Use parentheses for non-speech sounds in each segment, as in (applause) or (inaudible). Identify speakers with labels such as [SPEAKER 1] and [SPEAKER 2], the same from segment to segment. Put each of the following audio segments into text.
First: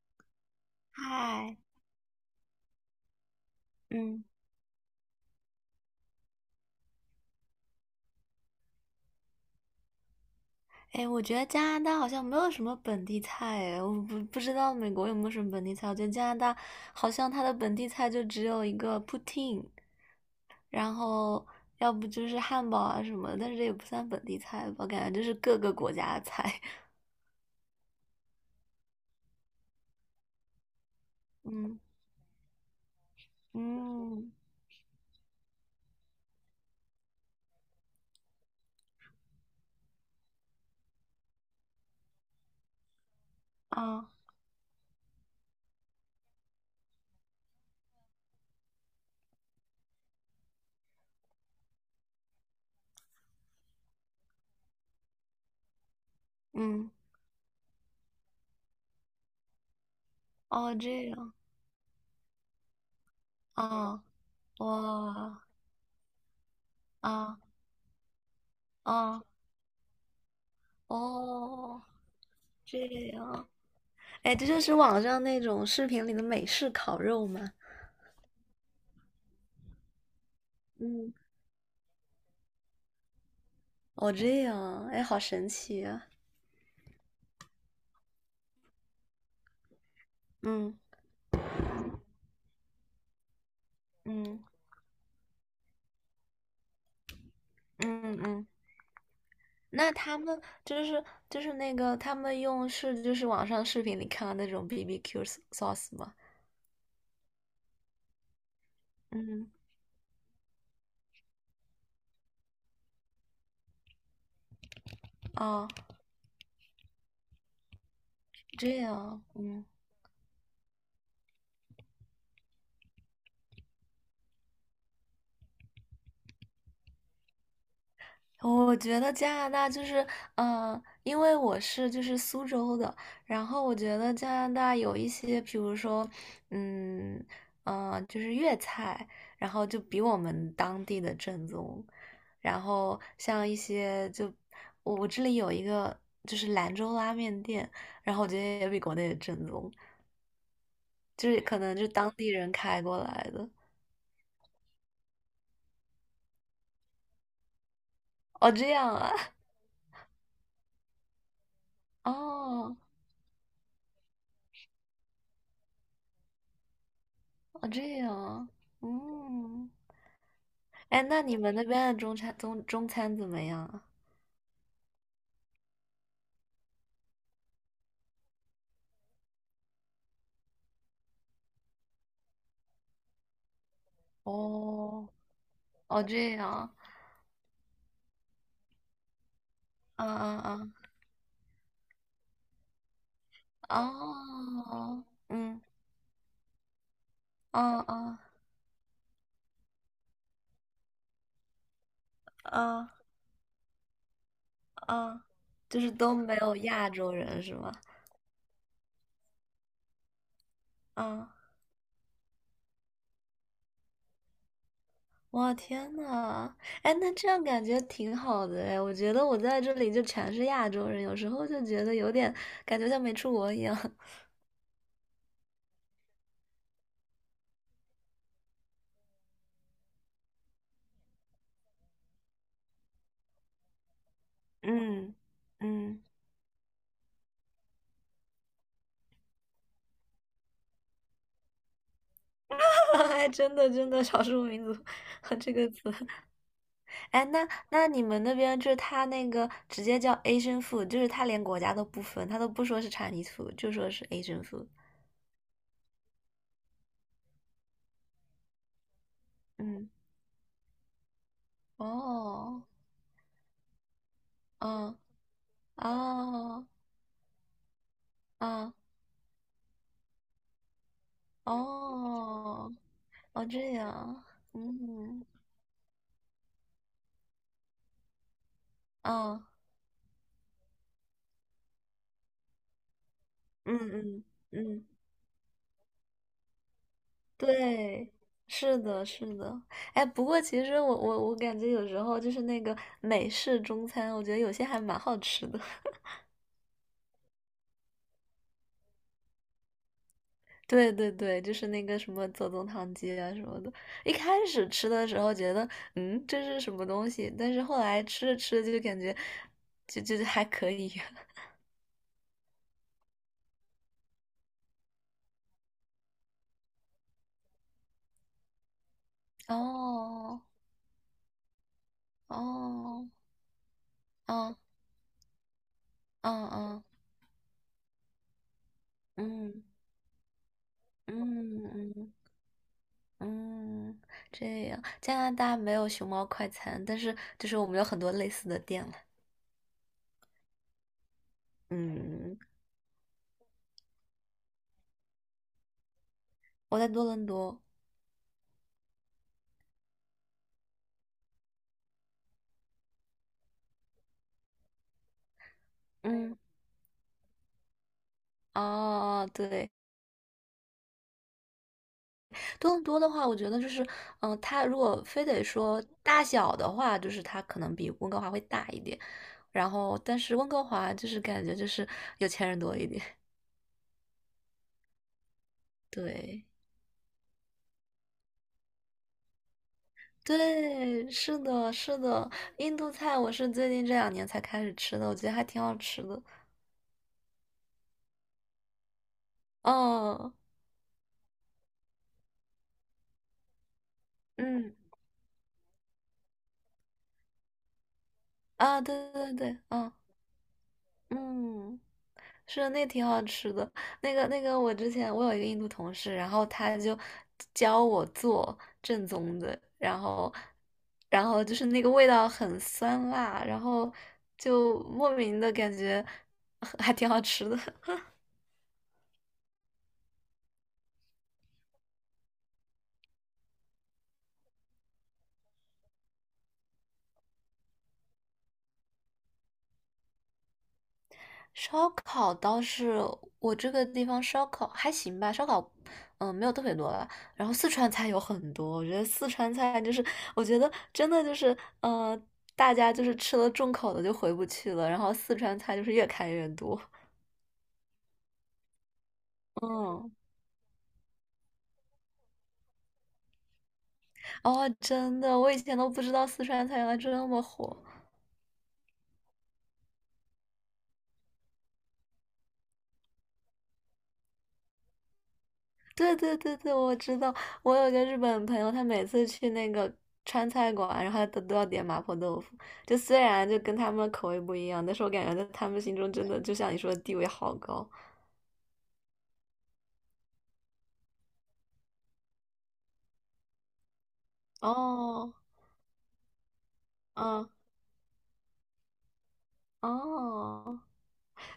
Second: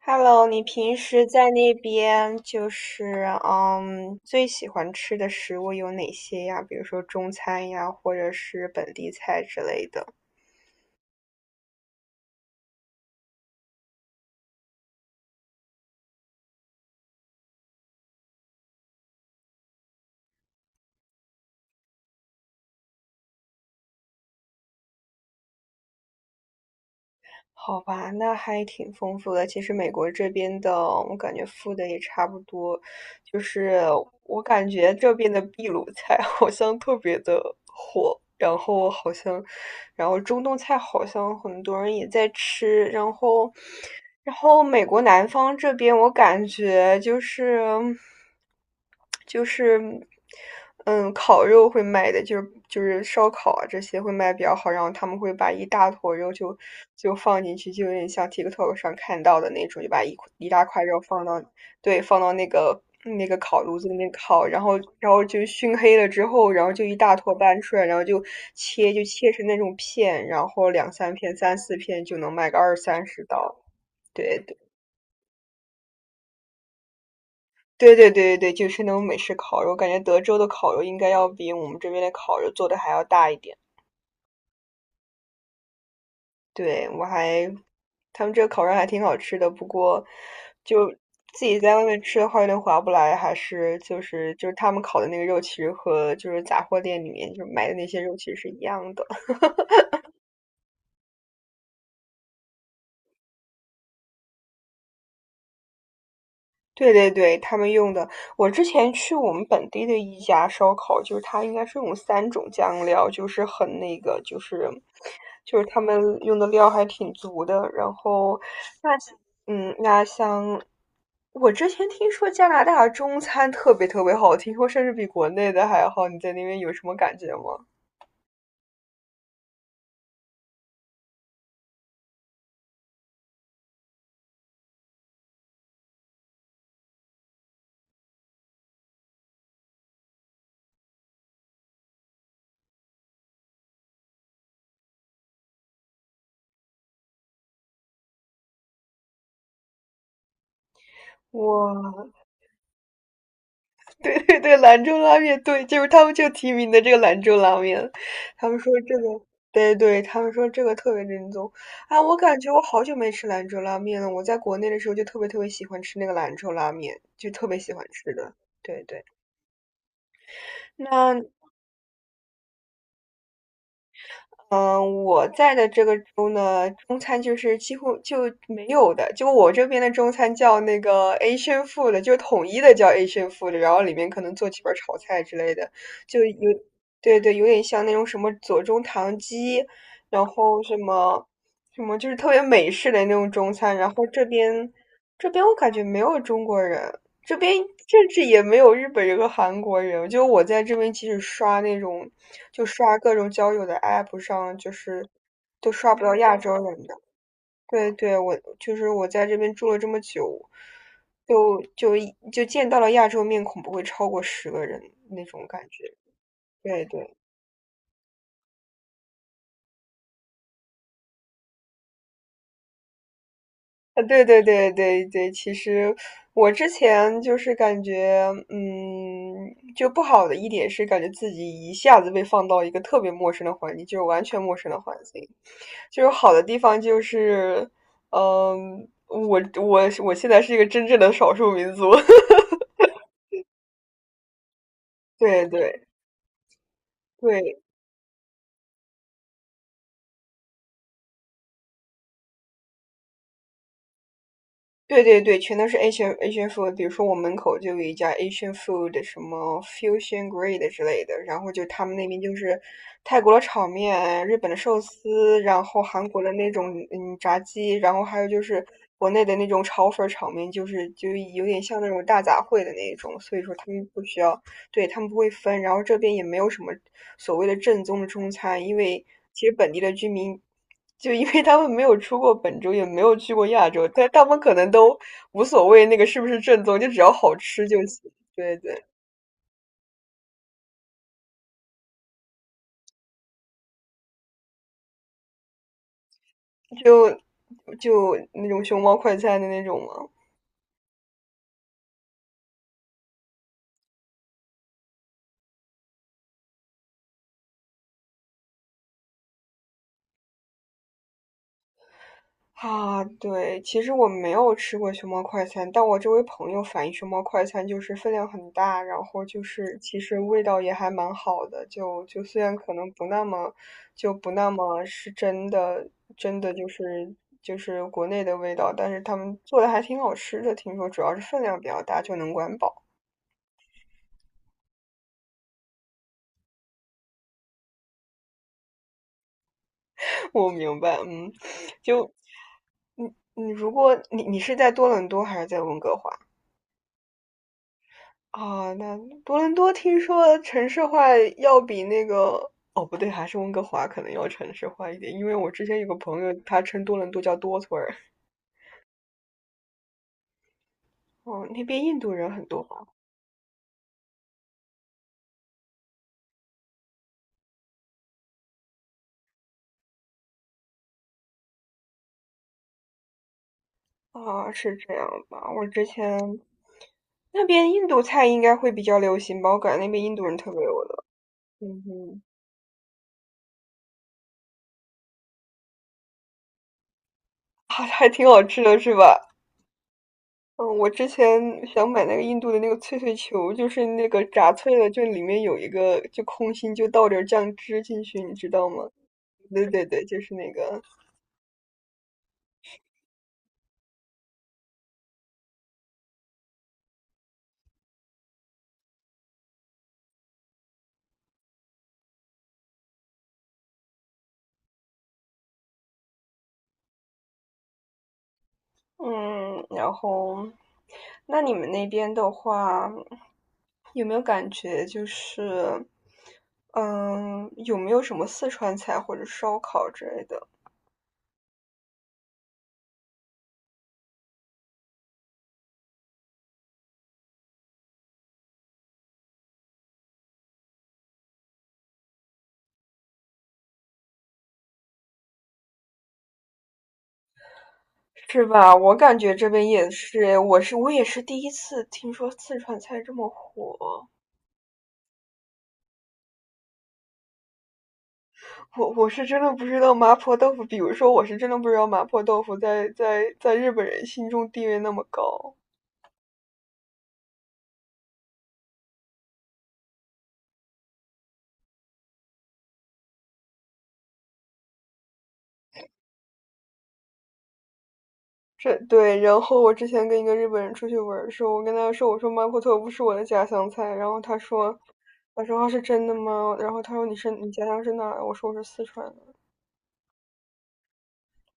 [SPEAKER 1] Hello，你平时在
[SPEAKER 2] 嗨。
[SPEAKER 1] 那边就是
[SPEAKER 2] 嗯。
[SPEAKER 1] 最喜欢吃的食物有哪些呀？比如说中餐呀，或者是本地菜之类的。
[SPEAKER 2] 哎，我觉得加拿大好像没有什么本地菜。哎，我不知道美国有没有什么本地菜。我觉得加拿大好像它的本地菜就只有一个 Poutine。 然后要不就是汉堡啊什么的，但是这也不算本地菜吧，感觉就是各个国家的菜。
[SPEAKER 1] 好吧，那还挺丰富的。其实美国这边的，我感觉
[SPEAKER 2] (laughs)
[SPEAKER 1] 富
[SPEAKER 2] 嗯
[SPEAKER 1] 的也差不多，就是
[SPEAKER 2] 嗯，
[SPEAKER 1] 我感觉这边的秘鲁菜 (laughs) 好像特别的火，然后好像，然后中东菜好像很多人也在吃，然后，
[SPEAKER 2] 啊，
[SPEAKER 1] 然后美国南方这边我感觉就是。就是嗯，烤肉会卖的，就是烧烤啊这些会卖比较好，然后他们会把一大坨肉就
[SPEAKER 2] 嗯，
[SPEAKER 1] 就放进去，就有点像 TikTok 上看到的那种，就把一块一大
[SPEAKER 2] 哦，
[SPEAKER 1] 块肉
[SPEAKER 2] 这
[SPEAKER 1] 放
[SPEAKER 2] 样
[SPEAKER 1] 到，对，放到那个烤炉子里
[SPEAKER 2] 啊，
[SPEAKER 1] 面烤，然后
[SPEAKER 2] 哇，
[SPEAKER 1] 就熏黑了之后，然后就一大坨
[SPEAKER 2] 啊，
[SPEAKER 1] 搬出来，然后就切就
[SPEAKER 2] 啊，
[SPEAKER 1] 切成那种片，然后两三片、三四
[SPEAKER 2] 哦，
[SPEAKER 1] 片就能卖个二
[SPEAKER 2] 这
[SPEAKER 1] 三十
[SPEAKER 2] 样。
[SPEAKER 1] 刀，
[SPEAKER 2] 哎，
[SPEAKER 1] 对。
[SPEAKER 2] 这就是网上那种视频里的美式烤肉吗？
[SPEAKER 1] 对对对对对，就是那种美式烤肉，我感觉德州的烤肉应该
[SPEAKER 2] 嗯，
[SPEAKER 1] 要比我们这边的烤肉做的还要大一点。
[SPEAKER 2] 哦，这样，哎，好神奇啊！
[SPEAKER 1] 对，我还，他们这个烤肉还挺好吃的，不过
[SPEAKER 2] 嗯
[SPEAKER 1] 就自己在外面吃的话有点划不来，还是就是
[SPEAKER 2] 嗯
[SPEAKER 1] 就是他们烤的那个肉，其实和就是杂货店里面就买的那些肉
[SPEAKER 2] 嗯
[SPEAKER 1] 其实
[SPEAKER 2] 嗯。
[SPEAKER 1] 是一样的。
[SPEAKER 2] 那他们就是那个他们用是就是网上视频里看到那种 BBQ sauce 吗？
[SPEAKER 1] 对对对，他们用的，我之前去我们
[SPEAKER 2] 嗯，
[SPEAKER 1] 本地的一家烧烤，就是它应该是用三种酱料，就是很那个，就是
[SPEAKER 2] 哦，
[SPEAKER 1] 他们用的料还挺足的。然后
[SPEAKER 2] 这
[SPEAKER 1] 那
[SPEAKER 2] 样。嗯，
[SPEAKER 1] 那像我之前听说加拿大中餐特别特别好，听说甚至比国内的还好。你在那边有什么感觉吗？
[SPEAKER 2] 我觉得加拿大就是，因为我是就是苏州的。然后我觉得加拿大有一些，比如说，嗯，就是粤菜，然后就比我们当地的正宗。然后像一些就我这里有一个就是兰州拉面店，然后我觉得也比国内的正宗，就是可能就
[SPEAKER 1] 哇
[SPEAKER 2] 当地人开过来的。
[SPEAKER 1] (laughs) 对对对，兰州拉面，对，就是他们就提名的这个兰州拉面，他
[SPEAKER 2] 哦，
[SPEAKER 1] 们
[SPEAKER 2] 这
[SPEAKER 1] 说
[SPEAKER 2] 样
[SPEAKER 1] 这
[SPEAKER 2] 啊。
[SPEAKER 1] 个，对对，他们说这个特别正宗啊！
[SPEAKER 2] (laughs)
[SPEAKER 1] 我感觉我
[SPEAKER 2] 哦，
[SPEAKER 1] 好久没吃兰州拉面了，我在国内的时候就特别特别喜欢吃那个兰州拉面，就特别
[SPEAKER 2] 哦，
[SPEAKER 1] 喜欢
[SPEAKER 2] 这
[SPEAKER 1] 吃
[SPEAKER 2] 样
[SPEAKER 1] 的。
[SPEAKER 2] 啊。
[SPEAKER 1] 对对，
[SPEAKER 2] 嗯。哎，
[SPEAKER 1] 那
[SPEAKER 2] 那你们那边的中餐中中餐怎么样啊？
[SPEAKER 1] 嗯，我在的这个州呢，中餐就是几乎就没有的。就我这边的中餐叫那个 Asian food，就是统一的叫 Asian food，然后里面可能做几盘炒
[SPEAKER 2] 哦，
[SPEAKER 1] 菜之类的，
[SPEAKER 2] 哦，
[SPEAKER 1] 就
[SPEAKER 2] 这
[SPEAKER 1] 有，
[SPEAKER 2] 样。
[SPEAKER 1] 对对，有点像那种什么左宗棠鸡，
[SPEAKER 2] 啊，
[SPEAKER 1] 然后
[SPEAKER 2] 啊，
[SPEAKER 1] 什么什么就是特别美式的那种中餐。
[SPEAKER 2] 啊，
[SPEAKER 1] 然后这边
[SPEAKER 2] 哦，
[SPEAKER 1] 这边我
[SPEAKER 2] 嗯。
[SPEAKER 1] 感觉没有中国人，这边
[SPEAKER 2] 啊，
[SPEAKER 1] 甚
[SPEAKER 2] 啊，
[SPEAKER 1] 至也没有日本人和韩国人，就我在这边，即使刷那种，就
[SPEAKER 2] 啊，
[SPEAKER 1] 刷各种交友的 app 上，就是
[SPEAKER 2] 啊。
[SPEAKER 1] 都
[SPEAKER 2] 就是
[SPEAKER 1] 刷不到
[SPEAKER 2] 都没
[SPEAKER 1] 亚洲
[SPEAKER 2] 有
[SPEAKER 1] 人
[SPEAKER 2] 亚
[SPEAKER 1] 的。
[SPEAKER 2] 洲人是吗？
[SPEAKER 1] 对对，我就是我在这边住了这么久，
[SPEAKER 2] 啊，
[SPEAKER 1] 就就就见到了亚洲面孔不会超过10个人那种
[SPEAKER 2] 我
[SPEAKER 1] 感觉。
[SPEAKER 2] 天呐。
[SPEAKER 1] 对
[SPEAKER 2] 哎，那
[SPEAKER 1] 对。
[SPEAKER 2] 这样感觉挺好的哎，我觉得我在这里就全是亚洲人，有时候就觉得有点感觉像没出国一样。(laughs)
[SPEAKER 1] 啊，对对对对对，其实我之前就是感觉，就不好的一点是感觉自己一下子被放到一个特别陌生的环境，就是完全陌生的环
[SPEAKER 2] 嗯
[SPEAKER 1] 境。
[SPEAKER 2] 嗯。
[SPEAKER 1] 就是好的地方就是，我现在是一个真正的少数民族，
[SPEAKER 2] (laughs) 哎，真的真的，少数民族
[SPEAKER 1] (laughs)
[SPEAKER 2] (laughs) 和
[SPEAKER 1] 对
[SPEAKER 2] 这个词。
[SPEAKER 1] 对
[SPEAKER 2] 哎，那
[SPEAKER 1] 对。
[SPEAKER 2] 那你们那边就是他那个直接叫 Asian food，就是他连国家都不分，他都不说是 Chinese food，就说是 Asian food。
[SPEAKER 1] 对对对，全都是 Asian food。比如说我门口就有一家 Asian food，什么
[SPEAKER 2] 嗯，
[SPEAKER 1] Fusion g r a d e 之类的，然后就他们那边就是
[SPEAKER 2] 哦，
[SPEAKER 1] 泰国的炒面、日本的寿
[SPEAKER 2] 嗯，
[SPEAKER 1] 司，然后韩国的那
[SPEAKER 2] 啊，
[SPEAKER 1] 种炸鸡，然后还有就是
[SPEAKER 2] 啊，
[SPEAKER 1] 国内的那种炒粉儿炒面，就是就有点像那种大杂烩的
[SPEAKER 2] 哦，
[SPEAKER 1] 那种，所以
[SPEAKER 2] 哦，
[SPEAKER 1] 说他
[SPEAKER 2] 这
[SPEAKER 1] 们不需
[SPEAKER 2] 样，
[SPEAKER 1] 要，对，他们不
[SPEAKER 2] 嗯，
[SPEAKER 1] 会分，然后这边也没有什么所谓的正宗的中餐，因为其
[SPEAKER 2] 嗯
[SPEAKER 1] 实本地的居民，就因为他们没有出过本州，也没有去过亚
[SPEAKER 2] 嗯
[SPEAKER 1] 洲，但他
[SPEAKER 2] 嗯
[SPEAKER 1] 们可能
[SPEAKER 2] 嗯，
[SPEAKER 1] 都无所谓那个是不是正宗，就只要好吃就行。
[SPEAKER 2] 对，
[SPEAKER 1] 对
[SPEAKER 2] 是
[SPEAKER 1] 对，
[SPEAKER 2] 的，是的。哎，不过其实我感觉有时候就是那个美式中餐，我觉得有些还蛮好吃的。
[SPEAKER 1] 就就那种熊猫快餐的那种嘛。
[SPEAKER 2] 对对对，就是那个什么左宗棠鸡啊什么的。一开始吃的时候觉得，这是什么东西？但是后来吃着吃着就感觉，就还可以。(laughs)
[SPEAKER 1] 啊，对，其实我没有吃过熊猫快餐，但我周围朋友反映熊猫快餐就是分量很大，然后就是其实
[SPEAKER 2] 哦
[SPEAKER 1] 味道也还蛮好的，就虽然可能不
[SPEAKER 2] 哦，
[SPEAKER 1] 那么，就不那
[SPEAKER 2] 哦
[SPEAKER 1] 么是真的，
[SPEAKER 2] 哦
[SPEAKER 1] 真的就
[SPEAKER 2] 哦，
[SPEAKER 1] 是就是国内的味道，但是他们做
[SPEAKER 2] 嗯
[SPEAKER 1] 的还挺好吃的，听说主要是分量
[SPEAKER 2] 嗯
[SPEAKER 1] 比较大
[SPEAKER 2] 嗯
[SPEAKER 1] 就能管饱。
[SPEAKER 2] 嗯，这样。加拿大没有熊猫快餐，但是就是我们有很多类似的店了。
[SPEAKER 1] (laughs) 我明白，就
[SPEAKER 2] 嗯，
[SPEAKER 1] 你如果你是在多伦多还是在温哥华？
[SPEAKER 2] 我在多伦多。
[SPEAKER 1] 啊，那多伦多听说城市化要比那个，哦，不对，还是温哥华可能要城市化一点，因为我之前有个朋友，
[SPEAKER 2] 嗯，
[SPEAKER 1] 他称多伦多叫多村儿。
[SPEAKER 2] 哦，对，
[SPEAKER 1] 哦，那边印度人很多
[SPEAKER 2] 更
[SPEAKER 1] 吧？
[SPEAKER 2] 多的话，我觉得就是，它如果非得说大小的话，就是它可能比温哥华会大一点。然后，但是温哥华就是感觉就是有钱人多一点。
[SPEAKER 1] 啊，是这样吧？我之
[SPEAKER 2] (laughs)
[SPEAKER 1] 前
[SPEAKER 2] 对，
[SPEAKER 1] 那边印度菜应该会比较流行吧？我感觉那边印度人特别多的。
[SPEAKER 2] 对，是的，
[SPEAKER 1] 嗯
[SPEAKER 2] 是
[SPEAKER 1] 哼，
[SPEAKER 2] 的。印度菜我是最近这两年才开始吃的，我觉得还挺好吃的。
[SPEAKER 1] (laughs) 啊，还挺好吃的是吧？
[SPEAKER 2] 嗯
[SPEAKER 1] 嗯，我之前想买那个印度的那个脆脆球，就是那个炸脆
[SPEAKER 2] 嗯，
[SPEAKER 1] 了，就里面有一个就空心，就倒点儿酱汁进去，你知道
[SPEAKER 2] 啊，
[SPEAKER 1] 吗？
[SPEAKER 2] 对对对，
[SPEAKER 1] 对对
[SPEAKER 2] 嗯
[SPEAKER 1] 对，就是那个。
[SPEAKER 2] 嗯。是那挺好吃的，那个那个，我之前我有一个印度同事，然后他就教我做正宗的，然后就是那个味道很酸辣，然后就莫名的感觉还挺好吃的。
[SPEAKER 1] 嗯，然后，那你们那边的话，有没有感觉就是，有没有什么四川菜或者烧烤之类的？
[SPEAKER 2] 烧烤倒是我这个地方烧烤还行吧，烧烤没有特别多吧。然后四川菜有很多，我觉得四川菜就是我觉得真的就是大家就是吃了重口的就回不去了，然后四川菜就是越开越多。
[SPEAKER 1] 是吧？我感觉这边也
[SPEAKER 2] 嗯，
[SPEAKER 1] 是，我也是第一次听说四川菜这么火。
[SPEAKER 2] 哦，真的，我以前都不知道四川菜原来这么火。
[SPEAKER 1] 我是真的不知道麻婆豆腐，比如说我是真的不知道麻婆豆腐在日本人心中地位那么高。
[SPEAKER 2] 对对对对，我知道。我有个日本朋友，他每次去那个川菜馆，然后他都要点麻婆豆腐。就虽然就跟他们的口味不一样，但是我感觉在他们心中真的就像你说的地位好高。
[SPEAKER 1] 这对，然后我之前跟一个日本人出去玩儿的时候，我跟他说，我说麻婆豆腐是我的家乡菜，然后他说，
[SPEAKER 2] 哦，
[SPEAKER 1] 我说啊是真的吗？然后他说你是
[SPEAKER 2] 嗯，
[SPEAKER 1] 你家乡是哪儿？我说我是四川的。
[SPEAKER 2] 哦。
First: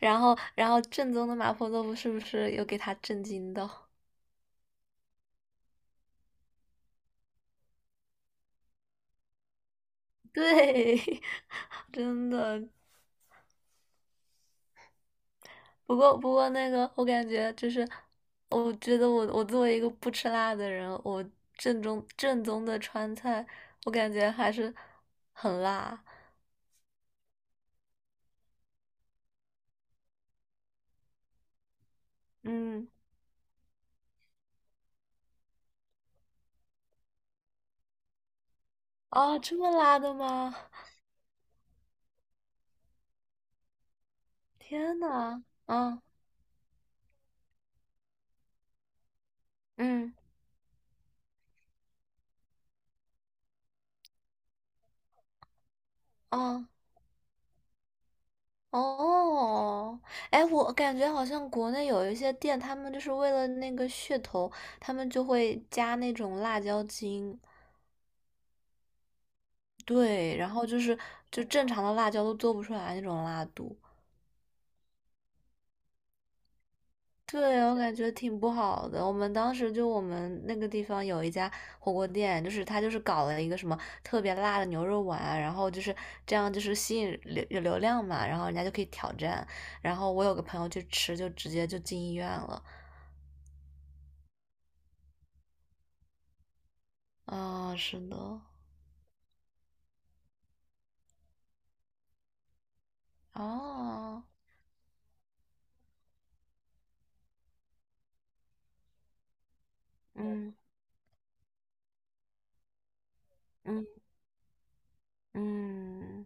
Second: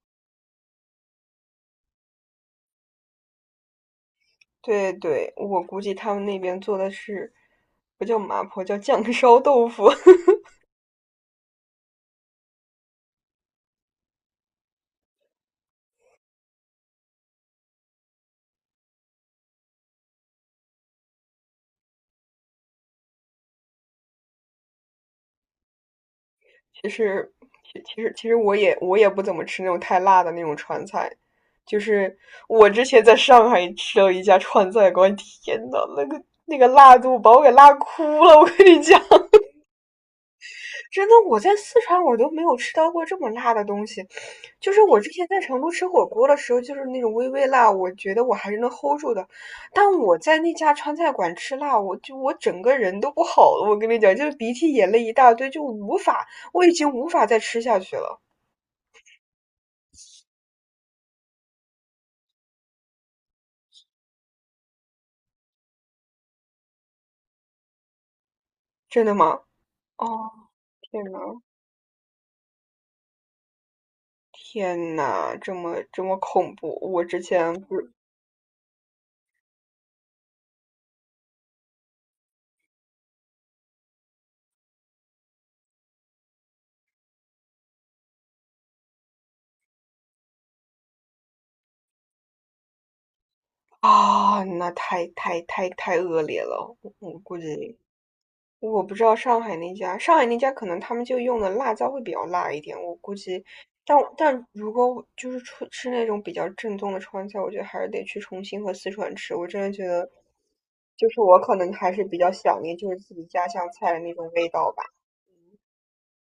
[SPEAKER 2] 然后，正宗的麻婆豆腐是不是又给他震惊到？
[SPEAKER 1] 对对，我估计他们那边做的是不叫麻婆，叫酱烧豆腐。(laughs)
[SPEAKER 2] 对，(laughs) 真的。不过，那个，我感觉就是，我觉得我作为一个不吃辣的人，我正宗的川菜，我感觉还是很辣。
[SPEAKER 1] 其实，其实我也不怎么吃那种太辣的那种川菜，就是我之
[SPEAKER 2] 嗯，
[SPEAKER 1] 前在上海吃了一家川菜馆，天呐，那个辣度把我给辣哭了，我跟你讲，(laughs)
[SPEAKER 2] 啊，这么辣的吗？
[SPEAKER 1] 真的，我在四川我都没有吃到过这么辣的东西。就是
[SPEAKER 2] 天
[SPEAKER 1] 我之前在
[SPEAKER 2] 呐，
[SPEAKER 1] 成都吃
[SPEAKER 2] 啊，
[SPEAKER 1] 火锅的时候，就是那种微微辣，我觉得我还是能 hold 住的。但
[SPEAKER 2] 嗯，
[SPEAKER 1] 我在那家川菜馆吃辣，我整个人都不好了，我跟你讲，就是鼻涕眼泪一大堆，就无法，我
[SPEAKER 2] 啊，
[SPEAKER 1] 已经无法再吃下去了。
[SPEAKER 2] 哦。哎，我感觉好像国内有一些店，他们就是为了那个噱头，他们就会加那种辣椒精。
[SPEAKER 1] 真的吗？哦，
[SPEAKER 2] 对，然后就是
[SPEAKER 1] 天呐，
[SPEAKER 2] 就正常的辣椒都做不出来那种辣度。
[SPEAKER 1] 天呐，这么这么恐怖！我之前
[SPEAKER 2] 对，
[SPEAKER 1] 不
[SPEAKER 2] 我
[SPEAKER 1] 是
[SPEAKER 2] 感觉挺不好的。我们当时就我们那个地方有一家火锅店，就是他就是搞了一个什么特别辣的牛肉丸，然后就是这样就是吸引有流量嘛，然后人家就可以挑战。然后我有个朋友去吃，就直接就进医院了。
[SPEAKER 1] 啊，那太太太太恶劣了。我估
[SPEAKER 2] 啊，
[SPEAKER 1] 计
[SPEAKER 2] 是的，
[SPEAKER 1] 我不知道上海那家，上海那家可能他们就用的辣椒会比较辣一点。我估计，但
[SPEAKER 2] 哦，
[SPEAKER 1] 但如果我就是出吃那种比较正宗的川菜，我觉得还是得去重庆和四川吃。我真的觉得，
[SPEAKER 2] 嗯
[SPEAKER 1] 就是我可能还是比较想念就是自己家乡菜
[SPEAKER 2] 嗯
[SPEAKER 1] 的那种味道吧。
[SPEAKER 2] 嗯。